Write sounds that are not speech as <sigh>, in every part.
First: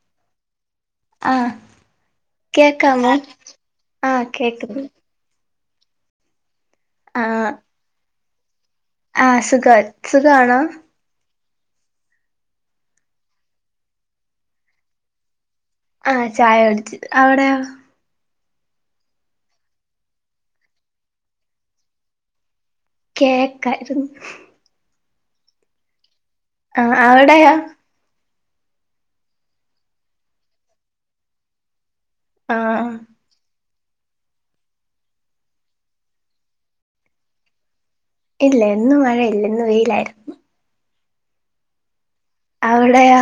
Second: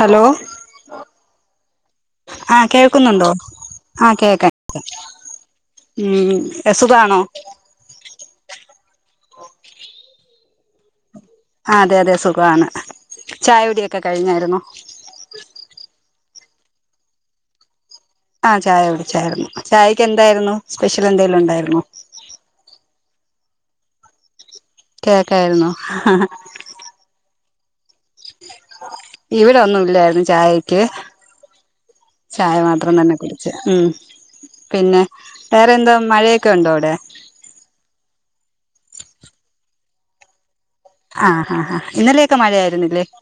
Hello. ആഹ്. ആഹ് കേൾക്കുന്നുണ്ടോ ആ ആഹ് കേൾക്കാ കേ കേക്കുന്നു ഉം യസുഖാണോ? ആഹ് സുഖം സുഖണോ? ആ അതെ അതെ സുഖമാണ് ചായകുടിയൊക്കെ കഴിഞ്ഞായിരു ന്നോ? ആ ചായ കുടിച്ച അവിടെയോ? ആ ചായ കുടിച്ചായിരുന്നു ചായയ്ക്ക് എന്തായിരുന്നു സ്പെഷ്യൽ എന്തെങ്കിലും ഉണ്ടായിരുന്നോ? കേക്കായിരുന്നു കേക്കായിരുന്നോ ഹഹാ ഹാഹാ. ആ അവിടെയോ? ഇവിടെ ഒന്നുംല്ലായിരുന്നു ചായക്ക്. ആ ചായ മാത്രം തന്നെ കുടിച്ച് ഉം പിന്നെ വേറെന്തോ മഴയൊക്കെണ്ടോ അവിടെ? ഇല്ല ഇന്നു മഴയില്ല ഇന്ന് വെയിലായിരുന്നു. ആ ആ ആ ഇന്നലെ. അവിടെയൊ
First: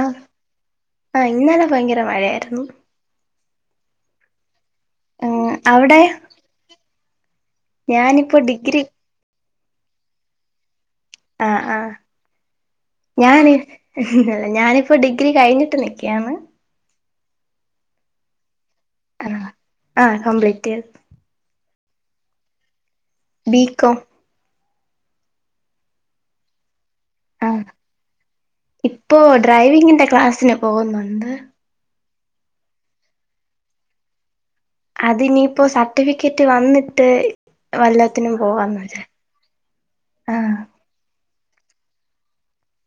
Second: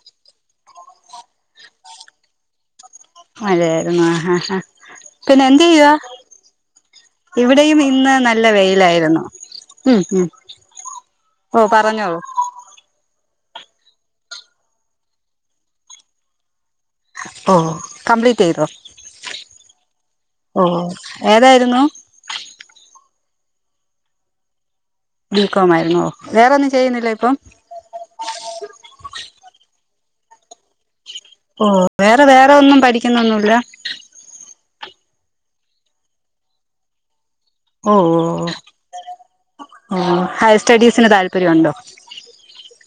ആ ഇന്നലെ ഭയങ്കര മഴയായിരുന്നു. മഴയായിരുന്നു ആഹാ ആ പിന്നെ ഉം എന്ത് ചെയ്യുവാ? അവിടെ ഇവിടെയും ഇന്ന് ഞാനിപ്പോ നല്ല ഡിഗ്രി വെയിലായിരുന്നു മ്മ് മ്മ്. ആ ഓ ആ പറഞ്ഞോളൂ. ഞാന് ഞാനിപ്പോ ഡിഗ്രി കഴിഞ്ഞിട്ട് നിക്കയാണ്. ഓ കംപ്ലീറ്റ് ചെയിതോ? ആ ആഹ് കംപ്ലീറ്റെയ്തു. ഏതായിരുന്നു. ബീക്കൊ. ബികോം ആയിരുന്ന വേറെൊന്നും ചെയ്യുന്നില്ല ഇപ്പം. ആ ഇപ്പോ ഡ്രൈവിങ്ങിന്റെ ക്ലാസ്സിന് പോകുന്നുണ്ട്. ഓ വേറെ വേറെ ഒന്നും പഠിക്കുന്നൊന്നുല്ല. അതിനിയിപ്പോ സർട്ടിഫിക്കറ്റ് വന്നിട്ട്. ഓ ഓ വല്ലത്തിനും പോവാന്ന് വിചാ ഓ ആഹ് ഹയർ സ്റ്റഡീസിന് താല്പര്യം ണ്ടോ.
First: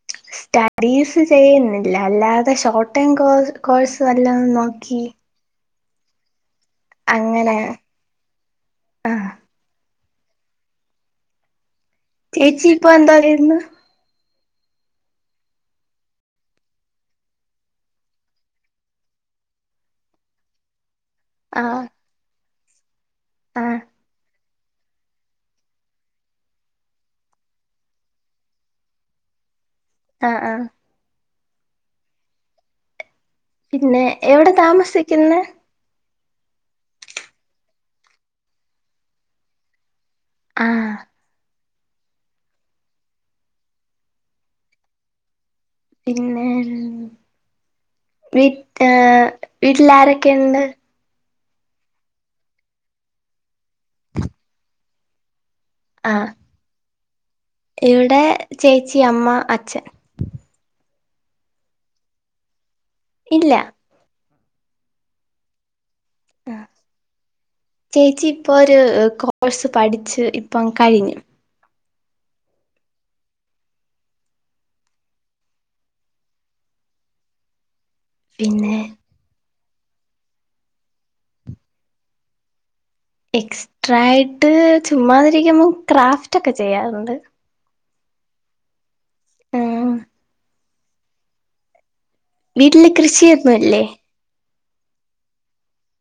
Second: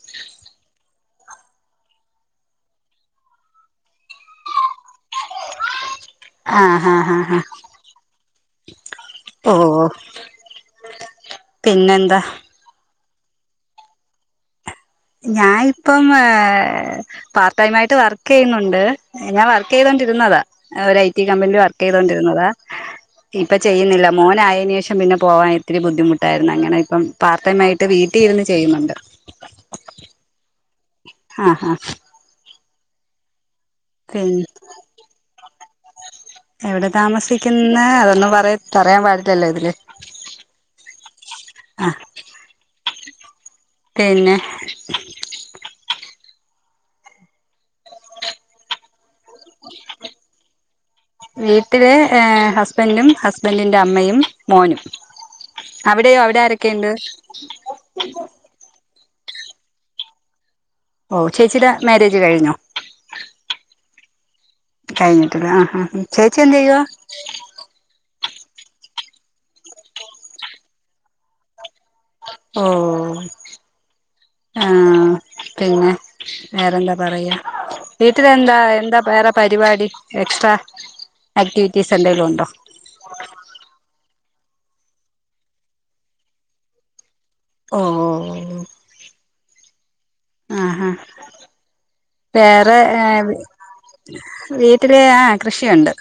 <inaudible> സ്റ്റഡീസ് ചെയ്യുന്നില്ല അല്ലാതെ ഷോർട്ട് ടേം കോ കോഴ്സ് വല്ലോംന്ന് നോക്കി. ആഹ് ഹാ ആഹ് ഹാ. അങ്ങനെ ആഹ് ഓ പിന്നെന്താ. ചേച്ചി ഇപ്പെന്തോന്ന് ചെയ്യന്ന് ഞാൻ ഇപ്പം ഏ. പാർട്ട് ടൈം ആയിട്ട് വർക്ക് ചെയ്യുന്നുണ്ട് ഞാൻ വർക്ക് ചെയ്തോണ്ടിരുന്നതാ. ഒരു ഐ ടി കമ്പനിയില് ആഹ് വർക്ക് ചെയ്തോണ്ടിരുന്നതാ. ഇപ്പൊ ആഹ് ചെയ്യുന്നില്ല മോനായതിന്ന് ശേഷം പിന്നെ പോവാൻ ഇത്തിരി ബുദ്ധിമുട്ടായിരുന്നു അങ്ങനെ ഇപ്പം പാർ ടൈംമായി. വീട്ടിൽ ഇരുന്ന് ചെയ്യുന്നുണ്ട്. ആഹ് ആഹ് ആഹാ പിന്നെ എവിടെ താമസിക്കിന്നെ എവിടെ താമസിക്കിന്നെ അതൊന്നും പറ പറയാൻ പാടില്ലല്ലോ ഇതില് ആഹ് ആഹ് പിന്നെ പിന്നെ വീട് ഏഹ് വീട്ട്ൽ ആരൊക്കെണ്ട് വീട്ടില് ഏഹ് ഹസ്‌ബൻഡും ഹസ്ബൻഡിൻ്റെ അമ്മെയും മോനും അവിടെയോ ആഹ് അവിടെ ആരെക്കേണ്ട് ഇവിടെ ചേച്ചി അമ്മ അച്ഛൻ ഓഹ് ചേച്ചിടെ മാര്യേജ് കഴിഞ്ഞോ ഇല്ല കഴിഞ്ഞിട്ടില്ല ആഹ് ഹാ ഹും ചേച്ചി എന്തെയ്യുവ ചേച്ചി ഇപ്പൊ ഒരു ആഹ് കോഴ്സ് പഠിച്ച് ഇപ്പം കഴിഞ്ഞ് ഓഹ്‌ ആഹ് പിന്നെ വേറെന്താ പറയാ വീട്ടിലെന്താ പിന്നെ എന്താ വേറെ പരിപാടി എക്ട്രാ ആക്ടിവിറ്റീസെന്തേലും ഒണ്ടോ എക്സ്ട്രാ ആയിട്ട് ചുമ്മാതിരിക്കുമ്പം ക്രാഫ്റ്റൊക്ക ചെയ്യാറുണ്ട് ഓ ഓ ഓ ആഹ് ആഹ് ആഹ് വേറെ വീട്ടില് എന്ത് കൃഷിയൊന്നുല്ലേ വീട്ടില് ആഹ് കൃഷിയൊണ്ട്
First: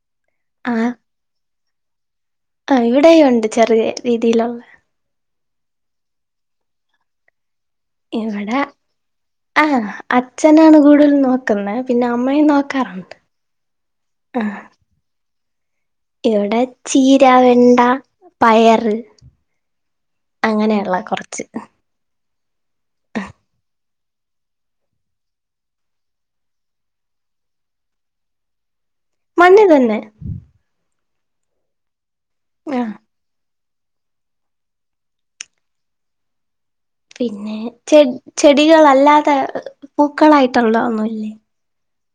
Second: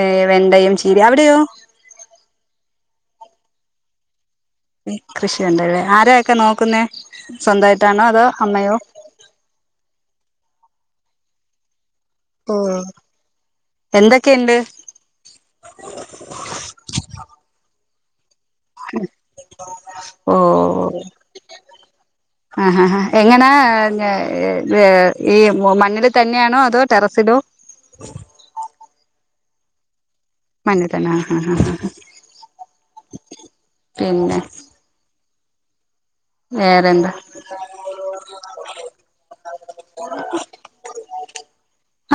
ഏഹ് വെണ്ടയും ആഹ് ചീരയും അവിടെയോ? ആഹ് ഇവിടേയും ഒണ്ട് ചെറിയേ രീതിയിലോന്ന് ഏഹ് കൃഷിയൊണ്ടല്ലേ ആരാ അതൊക്കെ നോക്കുന്നെ സ്വന്തയിട്ടാണോ അതോ അമ്മയോ അഹ് അച്ഛനാണ് കൂടുതലും നോക്കുന്നെ പിന്നെ അമ്മയും ഓ നോക്കാ എന്തൊക്കെയുണ്ട് ആഹ് ഇവടെ ചീര, വെണ്ട പയറ് ഓ അങ്ങനെയൊള്ള കൊറച്ച് ആഹ് ആഹ് എങ്ങനാ ഞ ഏ വേ ഈ മൂ മണ്ണില് തന്നെയാണോ അതോ ടെറസിലോ മണ്ണീ തന്നെ മണ്ണ് തന്നെ ആഹ് ആഹ് ആഹ് ആഹ് ആഹ് പിന്നെ വേറെന്താ പിന്നേ ചെട് ചെടികളല്ലാതെ ഇഹ് പൂക്കളായിട്ടൊള്ള ഒന്നുവില്ലേ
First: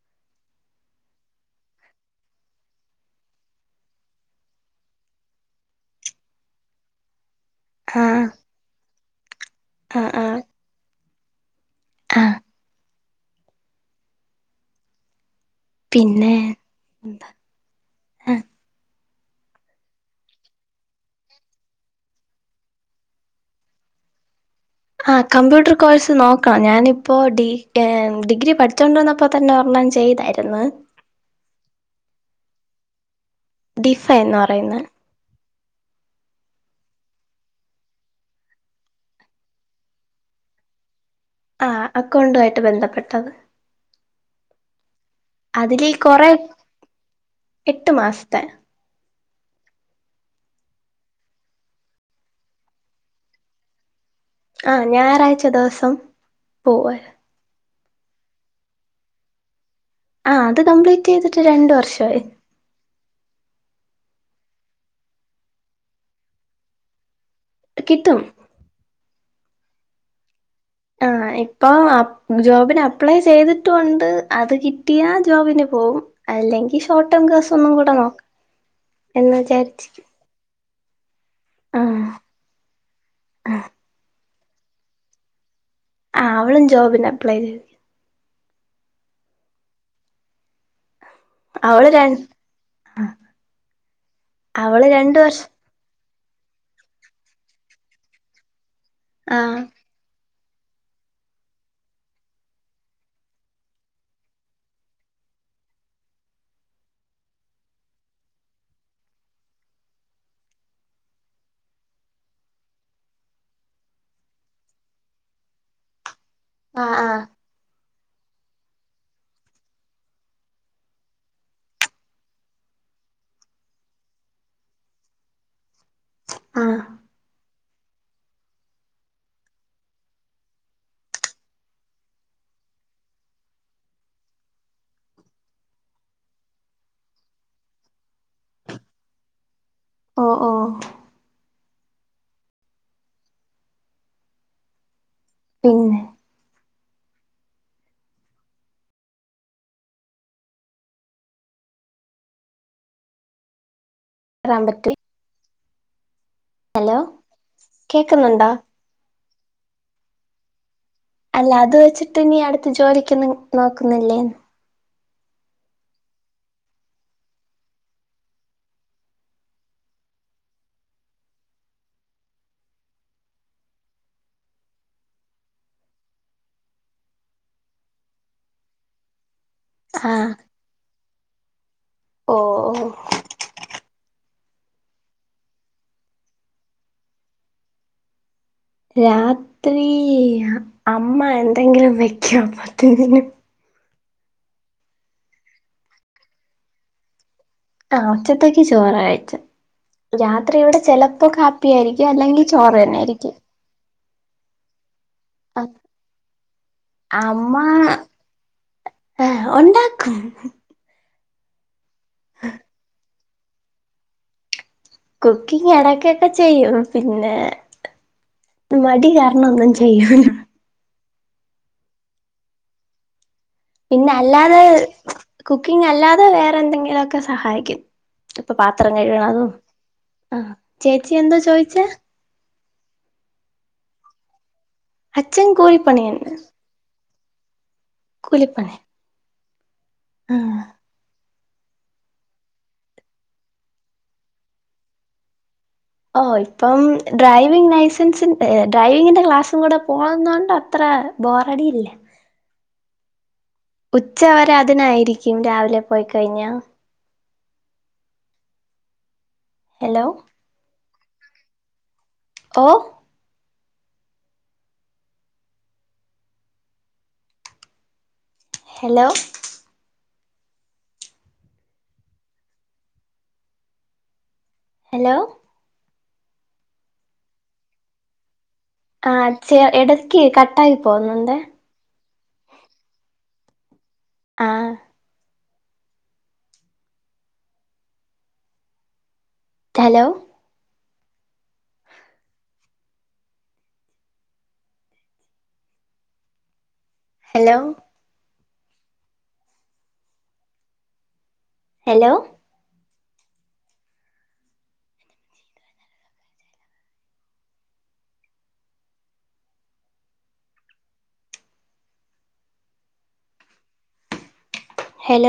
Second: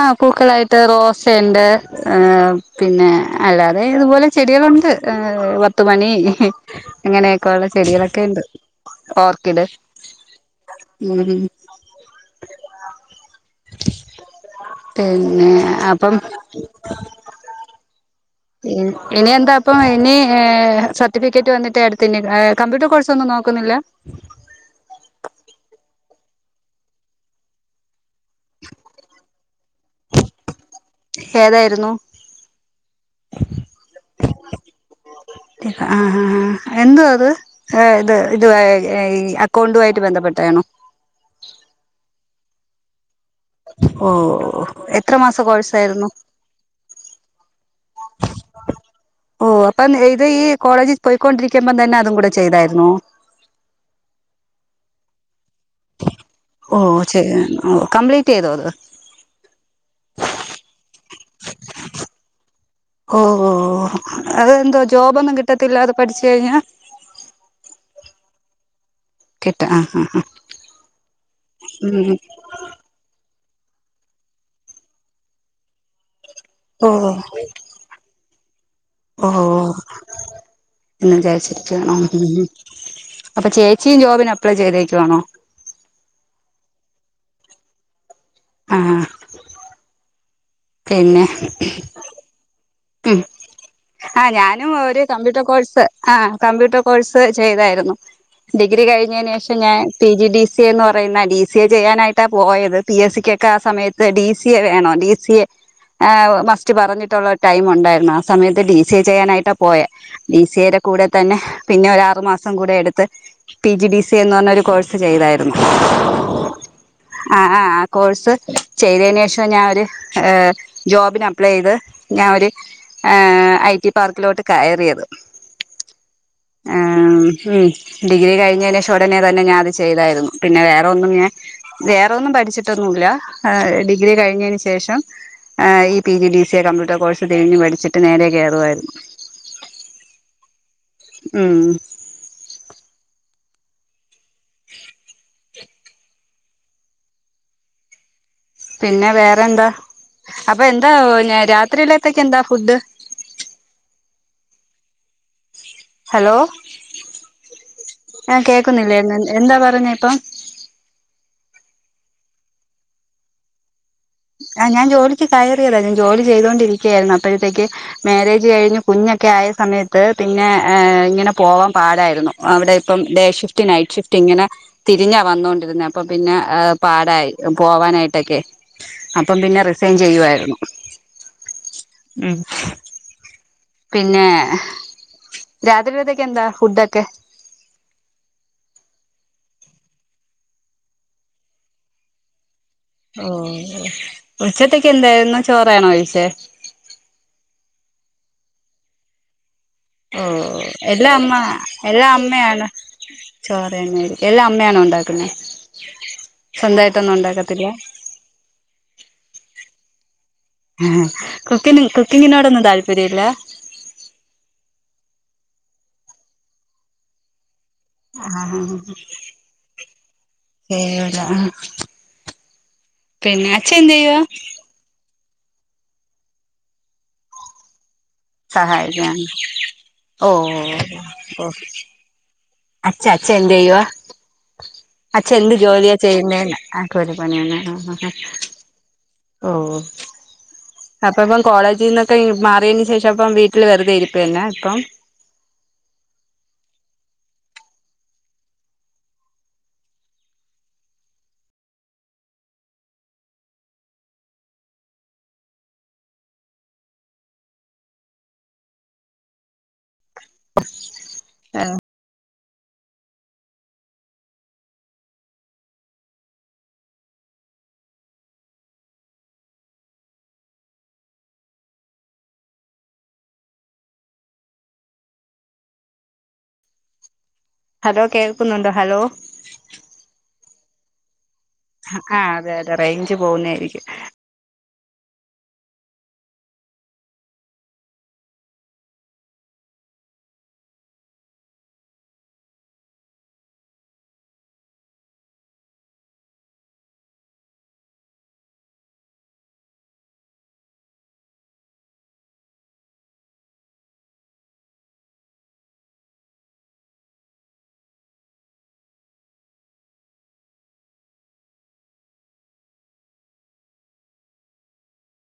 ആഹ് പൂക്കളായിട്ട് റോസയിണ്ട് ഏഹ് പിന്നെ അല്ലാതെ ഇതുപോലെ ചെടികളൊണ്ട് ഇഹ് പത്തുമണി അങ്ങനെയൊക്കെ ഒള്ള ആഹ് ചെടികളൊക്കെയുണ്ട് ഓർക്കിഡ് ആഹ് അഹ് ഉം ആഹ് പിന്നെ അപ്പം പിന്നെ ആ ഇനി എന്താ അപ്പൊ ഇനി ഏഹ് സർട്ടിഫിക്കെറ്റ് വന്നിട്ടെ അട്ത്തെ ഇനി കമ്പ്യൂട്ടർ കോഴ്സാെന്നും നോക്കുന്നില്ല ആഹ് കമ്പ്യൂട്ടർ കോഴ്സ് നോക്കണം ഞാനിപ്പോ ഡി കേം ഡിഗ്രി പഠിച്ചോണ്ടിരുന്ന അപ്പൊ തന്നെ ഒരെണ്ണം ചെയ്തായിര്ന്ന് ഏതായിരുന്നു ഡിഫെൻ ന്ന് പറയുന്ന ആഹ്. ആഹ്. ആഹ് എന്ത്യാ അത് ഏ ഇത് ഇത് അക്കൗണ്ടുമായിട്ട് ബന്ധപ്പെട്ടതണോ ആഹ്. അക്കൗണ്ടു ആയിട്ട് ബന്ധപ്പെട്ടത്. ഓഹ് എത്ര മാസ അതില് കോഴ്സായ്ര്ന്നു കൊറെ എട്ട് മാസ്ത്തെ ഓഹോ അപ്പം ഇത് ഈ കോളേജി പൊയ്ക്കൊണ്ടിരിക്കുമ്പം തന്നെ അതും കൂടെ ചെയ്തായ്ര്ന്നോ ആഹ് ഞായറാഴ്ച്ച ദിവസം ഓ പോവ ചെയ്യാൻ ഓ കംപ്ലീറ്റെയ്തോ അത് ആഹ് അത് കംപ്ലീറ്റെയ്തിട്ട് രണ്ട് വർഷവായ് ഓഹ് ഓഹ് അതെന്താ ജോബൊന്നും കിട്ടത്തില്ലാ അത് പഠിച്ച് കഴിഞ്ഞാ കിട്ടും കിട്ടും ആഹ് ഹാ ആഹ് ആഹ് ഇപ്പൊ അ ജോബ്ന് അ പ്പ്ളേ ചെയ്തിട്ടാെണ്ട് അത് കിട്ടിയാ ജോബ്ന് പോവും അല്ലെങ്കി ഓ ഷോട്ടോം കേസ് ഒന്നും കൂടെ നോക്കാം എന്ന് ഓ വിചാര്ച്ച് എന്ന് വിചാച്ചിരിക്കുവാണോ ഉം അപ്പൊ ചേച്ചിയും ജോബ്ന് അപ്ലൈ ചെയ്തേക്കുവാണോ ആഹ് അവളും ജോബ്ന് അപ്ലൈ ചെയ്ത് ആഹ് തെന്നെ അവള് രൺ ഉം ആഹ് ഞാനും അവള് ഒര് രണ്ട് വർഷം കമ്പ്യൂട്ടർ കോഴ്സ് ആഹ് കമ്പ്യൂട്ടെർ കോഴ്സ് ചെയ്തായ്ര്ന്നു ഡിഗ്രി കഴിഞ്ഞേനേഷം ആഹ് ഞാൻ പിജിഡിസി എന്ന് പറയുന്ന ഡിസിഎ ചെയ്യാനായിട്ടാണ് പോയത് പിഎസിയൊക്കെ ആ സമയത്ത് ഡിസിഎ വേണോ ഡിസി സിഎ മസ്റ്റ് പറഞ്ഞിട്ടുള്ള ടൈം ഉണ്ടായിരുന്നു ആ സമയത്ത് ഡിസി ചെയ്യാനായിട്ടാ പോയേ ബിസിയടെ കൂടെ തന്നെ പിന്നെ ഒരു ആറുമാസം കൂടെ എടുത്ത് പിജിഡിസി എന്ന് പറഞ്ഞൊരു കോഴ്സ് ചെയ്തായിരുന്നു ആ ആ ആ ആ ആ കോഴ്സ് ചെയ്തതിന് ശേഷം ഞാൻ ഒരു ജോബിന് അപ്‌ളേ ചെയ്ത് ചെയ്ത് ഞാനൊരു എ ഐ റ്റി പാർക്കിലോട്ട് കയറിയത് ആഹ് ഏമം ഡിഗ്രി കഴിഞ്ഞത് ശേഷം ഉടനെ തന്നെ ഞാൻ അത് ചെയ്തായിരുന്നു പിന്നെ വേറെ ഒന്നും ഞാൻ വേറൊന്നും പഠിച്ചിട്ടൊന്നുല്ല ഡിഗ്രി കഴിഞ്ഞതിന് ശേഷം ഈ പിജിഡിസി എ കമ്പ്യൂട്ടർ കോഴ്സ് തേഞ്ഞ് പഠിച്ചിട്ട് നേരെ കേറുവായിരുന്നു ഓ ഓ ഉം പിന്നെ പിന്നെ വേറെ എന്താ അപ്പൊ എന്താ രാത്രിയിലേക്ക് എന്താ ഫുഡ് ടാമ്പറ്റി ഹലോ ആ കേക്കുന്നുണ്ടോ കേൾക്കുന്നില്ലേ എന്താ പറഞ്ഞ ഇപ്പം അല്ല അത് വെച്ചിട്ട് നീ അടുത്ത് ജോലിക്കൊന്നും നോക്കുന്നില്ലേന്ന് ആ ഞാൻ ജോലിക്ക് കയറിയതാ ഞാൻ ജോലി ചെയ്തൊണ്ടിരിക്കുകയായിരുന്നു അപ്പോഴത്തേക്ക് മാര്യേജ് കഴിഞ്ഞ് കുഞ്ഞൊക്കെ ആയ സമയത്ത് പിന്നെ ഇങ്ങനെ പോവാൻ പാടായിരുന്നു അവിടെ ഇപ്പം ഡേ ഷിഫ്റ്റ് നൈറ്റ് ഷിഫ്റ്റ് ഇങ്ങനെ തിരിഞ്ഞാ വന്നോണ്ടിരുന്നെ അപ്പൊ പിന്നെ പാടായി പോവാനായിട്ടെക്കെ അപ്പം പിന്നെ റിസൈൻ ആഹ് ചെയ്യുവാരുന്നു ഉം ഓ ഓ പിന്നെ രാത്രീലെതേക്കെന്താ ഫുഡൊക്കെ രാത്രി അമ്മ എന്തെങ്കിലും വെക്കും ഓ ഓ ഉച്ചത്തേക്ക് എന്തായിരുന്നു ചോറ് ആണോ കഴിച്ചേ ആ ഉച്ചത്തേക്ക് ചോറാ കഴിച്ചേ ഓ രാത്രി ഇവിടെ എല്ലാം ചിലപ്പോ അമ്മ കാപ്പിയായിരിക്കും എല്ലാം അല്ലെങ്കിൽ അമ്മയാണ് ചോറ് തന്നെയായിരിക്കും ചോറ് തന്നെയായിരിക്കും എല്ലാം അമ്മയാണോ ഉണ്ടാക്കുന്നേ സ്വന്തമായിട്ടൊന്നും ഉണ്ടാക്കത്തില്ല ആ ഉണ്ടാക്കും ആ കുക്കിങ്ങി കുക്കിങ്ങിനോടൊന്നും താല്പര്യ ഇല്ല കുക്കിങ് എടക്കൊക്കെ ചെയ്യും പിന്നെ ആഹ് മടി കാരണം ഒന്നും ചെയ്യൂല ഏയ്യൂല പിന്നെ അച്ഛൻ എന്ത് പിന്നെ ചെയ്യുവാ അല്ലാതെ കുക്കിംഗല്ലാതെ വേറെന്തെങ്കിലുക്കെ സഹായ്ക്കും ഇപ്പൊ പാത്രം സഹായിക്കാണ് കഴുകണതും ഓ ഉം ചേച്ചി എന്താ ഓ ചോയിച്ചെ അച്ഛ അച്ഛ എന്തെയ്യുവ അച്ഛ അച്ഛൻ എന്ത് ജോലിയാ കൂലിപ്പണിയുണ്ട് ചെയ്യുന്നേന്ന് കൂലി പണിയാണ് ആഹ് ആഹ് അഹ് കൂലിപ്പണി ഓഹ് ഇമ് അപ്പപ്പം കോളേജീന്നൊക്കെ മാറിയേന് ശേഷം അപ്പം വീട്ടില് വെറുതെ ഇരിപ്പന്നെ ഇപ്പം ഓ ഇപ്പം ഡ്രൈവിംഗ് ലൈസൻസി ഡ്രൈവിഗിന്റെ ക്ലാസ്സുംകൂടെ പോകുനോണ്ട് അത്ര ബോറടിയില്ല ഉച്ചവരെ അതിനായിരിക്കും രാവിലെ പോയ്ക്കഴിഞ്ഞാ എലോ ആഹ് ഓ എലോ ഹലോ ഹലോ കേൾക്കുന്നുണ്ടോ ഹലോ ച എടക്ക് കട്ടായി പോവുന്നൊണ്ടെ ആഹ് അതെ അതെ റേഞ്ച് പോവുന്നായിരിക്കും ആഹ് ഹലോ ഹലോ ഹലോ ഹലോ